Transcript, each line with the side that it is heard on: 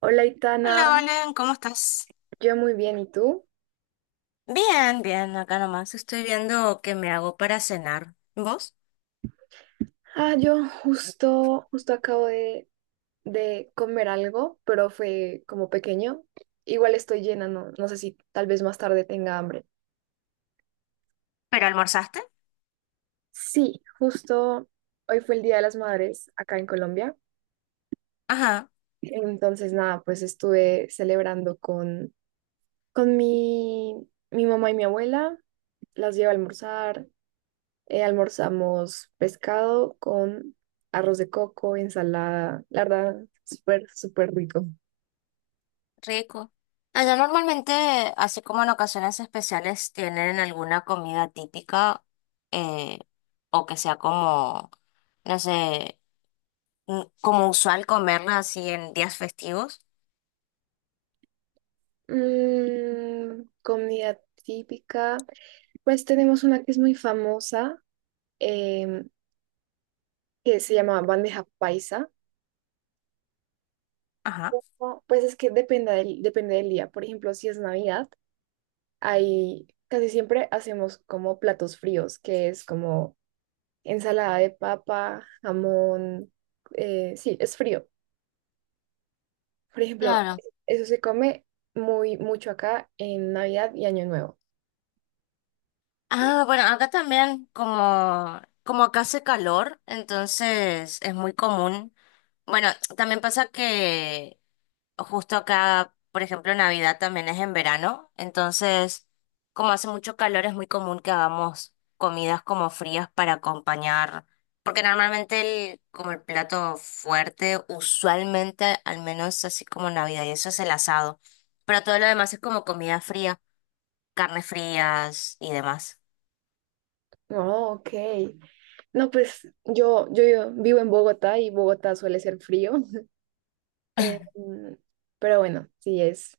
right: Hola, Itana.
left: Hola, Valen, ¿cómo estás?
right: Yo muy bien, ¿y tú?
left: Bien, bien, acá nomás. Estoy viendo qué me hago para cenar. ¿Vos?
right: Ah, yo justo acabo de comer algo, pero fue como pequeño. Igual estoy llena, no sé si tal vez más tarde tenga hambre.
left: ¿Pero almorzaste?
right: Sí, justo hoy fue el Día de las Madres acá en Colombia.
left: Ajá,
right: Entonces, nada, pues estuve celebrando con mi mamá y mi abuela. Las llevo a almorzar. Almorzamos pescado con arroz de coco, ensalada, la verdad, súper rico.
left: rico. Allá normalmente, así como en ocasiones especiales, tienen alguna comida típica eh, o que sea como, no sé, como usual comerla así en días festivos.
right: Comida típica, pues tenemos una que es muy famosa, em, que se llama bandeja paisa.
left: Ajá.
right: Ojo, pues es que depende del día. Por ejemplo, si es Navidad, hay, casi siempre hacemos como platos fríos, que es como ensalada de papa, jamón, sí, es frío. Por ejemplo,
left: Claro.
right: eso se come muy mucho acá en Navidad y Año Nuevo.
left: Ah, bueno, acá también como, como acá hace calor, entonces es muy común. Bueno, también pasa que justo acá, por ejemplo, Navidad también es en verano, entonces como hace mucho calor es muy común que hagamos comidas como frías para acompañar, porque normalmente el, como el plato fuerte, usualmente al menos así como Navidad y eso es el asado, pero todo lo demás es como comida fría, carnes frías y demás.
right: Oh, ok. No, pues yo vivo en Bogotá y Bogotá suele ser frío. Em, pero bueno, sí es.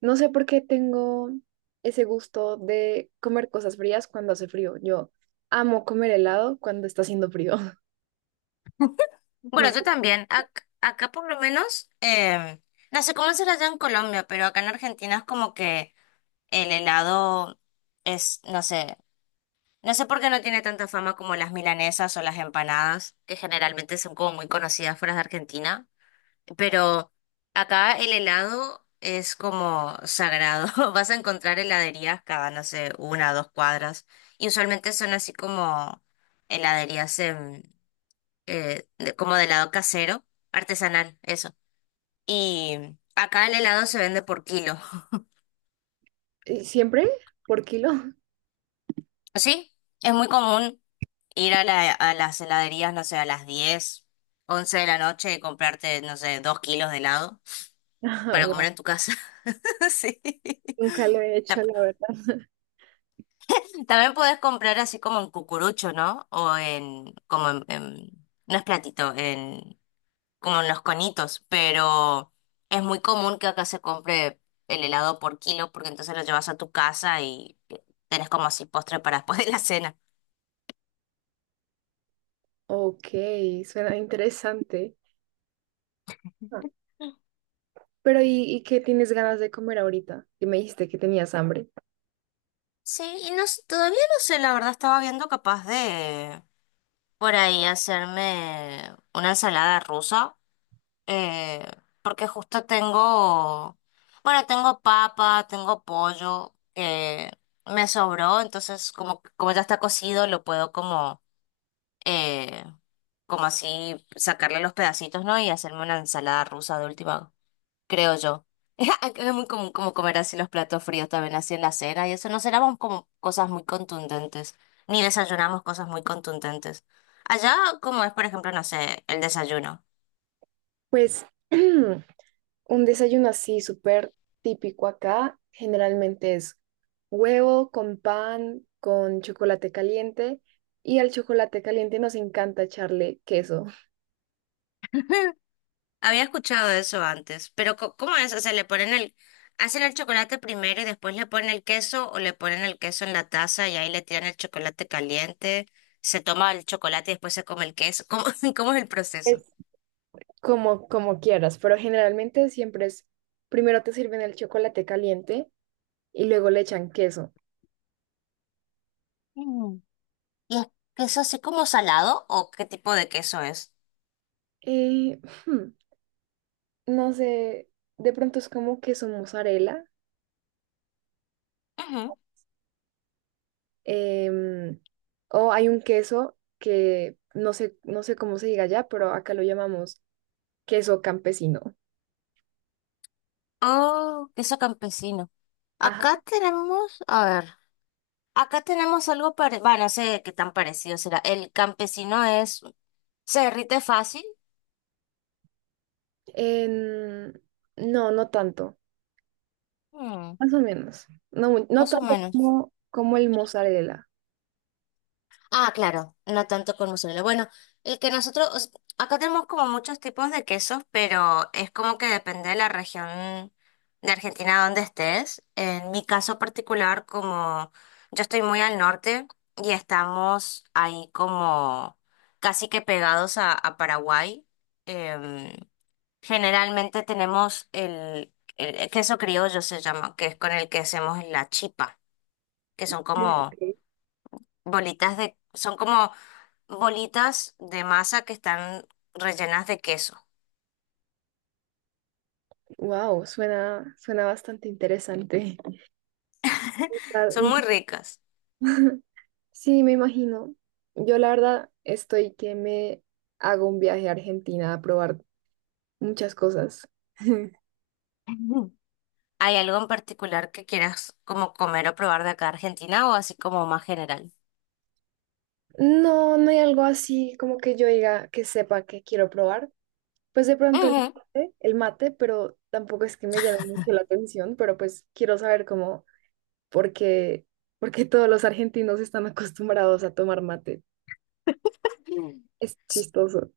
right: No sé por qué tengo ese gusto de comer cosas frías cuando hace frío. Yo amo comer helado cuando está haciendo frío. No
left: Bueno, yo
right: sé.
left: también, acá por lo menos, no sé cómo será allá en Colombia, pero acá en Argentina es como que... El helado es, no sé, no sé por qué no tiene tanta fama como las milanesas o las empanadas, que generalmente son como muy conocidas fuera de Argentina, pero acá el helado es como sagrado. Vas a encontrar heladerías cada, no sé, una o dos cuadras, y usualmente son así como heladerías en, como de helado casero, artesanal, eso. Y acá el helado se vende por kilo.
right: ¿Y siempre? ¿Por kilo?
left: Sí, es muy común. Ir a la, a las heladerías, no sé, a las 10 11 de la noche y comprarte, no sé, 2 kilos de helado
right: Ah,
left: para
right: wow.
left: comer en tu casa. Sí.
right: Nunca lo he hecho,
left: Ta-
right: la verdad.
left: También podés comprar así como en cucurucho, ¿no? O en, como en, no es platito, en, como en los conitos, pero es muy común que acá se compre el helado por kilo porque entonces lo llevas a tu casa y tenés como así postre para después de la cena.
right: Ok, suena interesante. Ah. Pero y qué tienes ganas de comer ahorita? Que me dijiste que tenías hambre.
left: Sí, y no, todavía no sé, la verdad estaba viendo capaz de... por ahí hacerme una ensalada rusa, eh, que justo tengo, bueno, tengo papa, tengo pollo, que me sobró, entonces como, como ya está cocido, lo puedo como, eh, como así sacarle los pedacitos, ¿no? Y hacerme una ensalada rusa de última creo yo. Acá es muy común como comer así los platos fríos también así en la cena y eso no cenamos como cosas muy contundentes, ni desayunamos cosas muy contundentes. Allá, como es, por ejemplo, no sé, el desayuno.
right: Pues un desayuno así súper típico acá generalmente es huevo con pan, con chocolate caliente, y al chocolate caliente nos encanta echarle queso.
left: Había escuchado eso antes, pero ¿cómo es? O sea, le ponen el, hacen el chocolate primero y después le ponen el queso o le ponen el queso en la taza y ahí le tiran el chocolate caliente, se toma el chocolate y después se come el queso. ¿Cómo, cómo es el proceso?
right: Es- Como, como quieras, pero generalmente siempre es primero te sirven el chocolate caliente y luego le echan queso.
left: ¿Y es queso así como salado o qué tipo de queso es?
right: Eh, hmm, no sé, de pronto es como queso mozzarella.
left: Ujú.
right: Em, o hay un queso que no sé, no sé cómo se diga allá, pero acá lo llamamos queso campesino.
left: Oh, queso campesino.
right: Ajá.
left: Acá tenemos, a ver, acá tenemos algo parecido, bueno, no sé qué tan parecido será. El campesino es, se derrite fácil,
right: En- no, no tanto,
left: Mm,
right: más o menos. No, no
left: más o
right: tanto
left: menos.
right: como, como el mozzarella.
left: Ah, claro, no tanto con mozzarella. Bueno, el que nosotros, o sea, acá tenemos como muchos tipos de quesos, pero es como que depende de la región de Argentina donde estés. En mi caso particular, como yo estoy muy al norte y estamos ahí como casi que pegados a Paraguay, em, generalmente tenemos el queso criollo se llama, que es con el que hacemos la chipa, que son
right: Sí,
left: como
right: ok.
left: bolitas de, son como bolitas de masa que están rellenas de queso.
right: Wow, suena, suena bastante interesante. La-
left: Son
right: nunca-
left: muy ricas.
right: Sí, me imagino. Yo la verdad estoy que me hago un viaje a Argentina a probar muchas cosas.
left: Ujú. ¿Hay algo en particular que quieras como comer o probar de acá de Argentina o así como más general?
right: No, no hay algo así como que yo diga que sepa que quiero probar. Pues de pronto
left: Ujú.
right: el mate, pero tampoco es que me llame mucho la atención, pero pues quiero saber cómo, por qué, por qué todos los argentinos están acostumbrados a tomar mate.
left: Mm.
right: Es chistoso.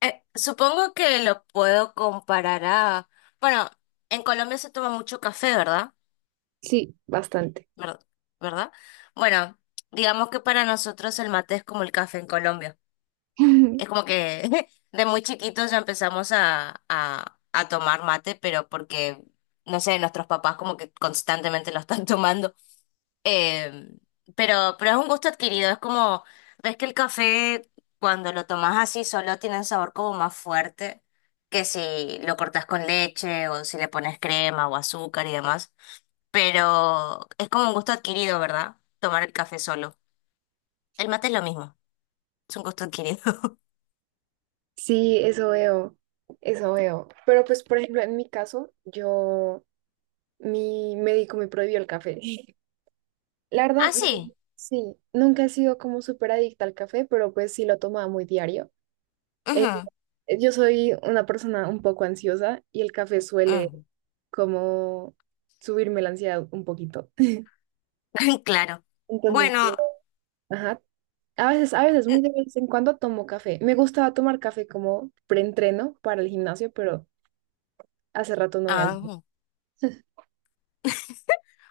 left: Supongo que lo puedo comparar a... Bueno, en Colombia se toma mucho café, ¿verdad?
right: Sí, bastante.
left: ¿Ver- ¿Verdad? Bueno, digamos que para nosotros el mate es como el café en Colombia. Es como que de muy chiquitos ya empezamos a tomar mate, pero porque, no sé, nuestros papás como que constantemente lo están tomando. Eh, pero es un gusto adquirido, es como, ves que el café cuando lo tomas así solo tiene un sabor como más fuerte que si lo cortas con leche o si le pones crema o azúcar y demás. Pero es como un gusto adquirido, ¿verdad? Tomar el café solo. El mate es lo mismo, es un gusto adquirido.
right: Sí, eso veo, eso veo. Pero pues, por ejemplo, en mi caso, yo, mi médico me prohibió el café. La verdad,
left: Ah,
right: no-
left: sí.
right: Sí, nunca he sido como súper adicta al café, pero pues sí lo tomaba muy diario. Eh,
left: Ujú,
right: yo soy una persona un poco ansiosa y el café suele
left: ujú.
right: como subirme la ansiedad un poquito.
left: Claro.
right: Entonces,
left: Bueno,
right: ajá, a veces,
left: n-
right: muy de vez en cuando tomo café. Me gustaba tomar café como preentreno para el gimnasio, pero hace rato no voy al
left: ah,
right: gym.
left: mm,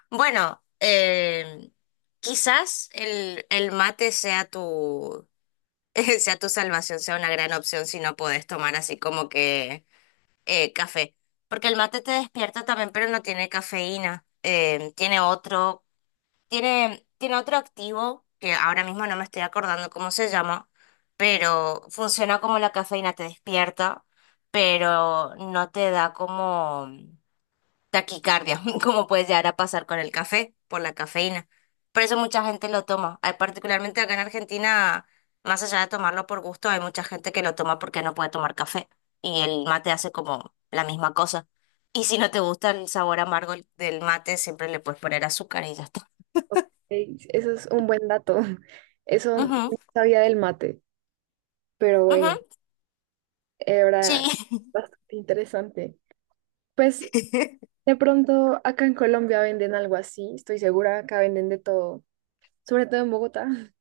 left: bueno, quizás el mate sea tu, sea tu salvación, sea una gran opción si no podés tomar así como que café. Porque el mate te despierta también, pero no tiene cafeína. Tiene otro, tiene, tiene otro activo que ahora mismo no me estoy acordando cómo se llama, pero funciona como la cafeína, te despierta, pero no te da como. Taquicardia, como puede llegar a pasar con el café, por la cafeína. Por eso mucha gente lo toma. Hay particularmente acá en Argentina, más allá de tomarlo por gusto, hay mucha gente que lo toma porque no puede tomar café. Y el mate hace como la misma cosa. Y si no te gusta el sabor amargo del mate, siempre le puedes poner azúcar y ya está.
right: Ok, eso es un buen dato. Eso no
left: Ujú,
right: sabía del mate, pero bueno,
left: ujú, sí,
right: era bastante interesante. Pues de pronto acá en Colombia venden algo así, estoy segura, acá venden de todo, sobre todo en Bogotá,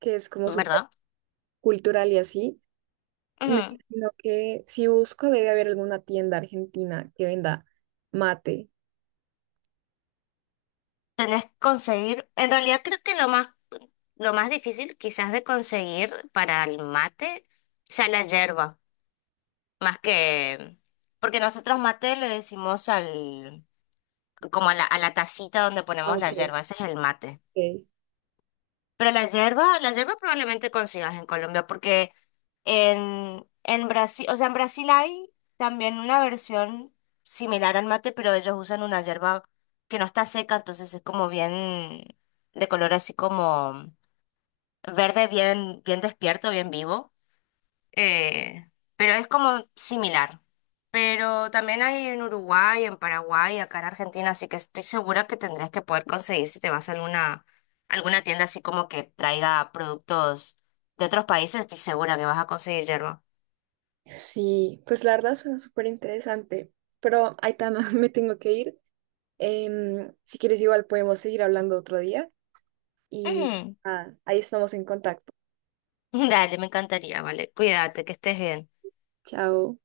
right: que es como súper
left: ¿verdad?
right: cultural y así. Me
left: Ujú.
right: imagino que si busco debe haber alguna tienda argentina que venda mate.
left: Tenés que conseguir, en realidad creo que lo más difícil quizás de conseguir para el mate sea la yerba. Más que, porque nosotros mate le decimos al, como a la tacita donde
right: Ah,
left: ponemos
right: ok,
left: la yerba, ese es el mate.
right: ok.
left: Pero la yerba probablemente consigas en Colombia, porque en Brasil, o sea, en Brasil hay también una versión similar al mate, pero ellos usan una yerba que no está seca, entonces es como bien, de color así como verde, bien, bien despierto, bien vivo. eh, pero es como similar. Pero también hay en Uruguay, en Paraguay, acá en Argentina, así que estoy segura que tendrás que poder conseguir si te vas a alguna, alguna tienda así como que traiga productos de otros países, estoy segura que vas a conseguir yerba.
right: Sí, pues la verdad suena súper interesante, pero Aitana, me tengo que ir. Si quieres igual podemos seguir hablando otro día y
left: Ujú.
right: ahí estamos en contacto.
left: Dale, me encantaría, vale. Cuídate, que estés bien.
right: Chao.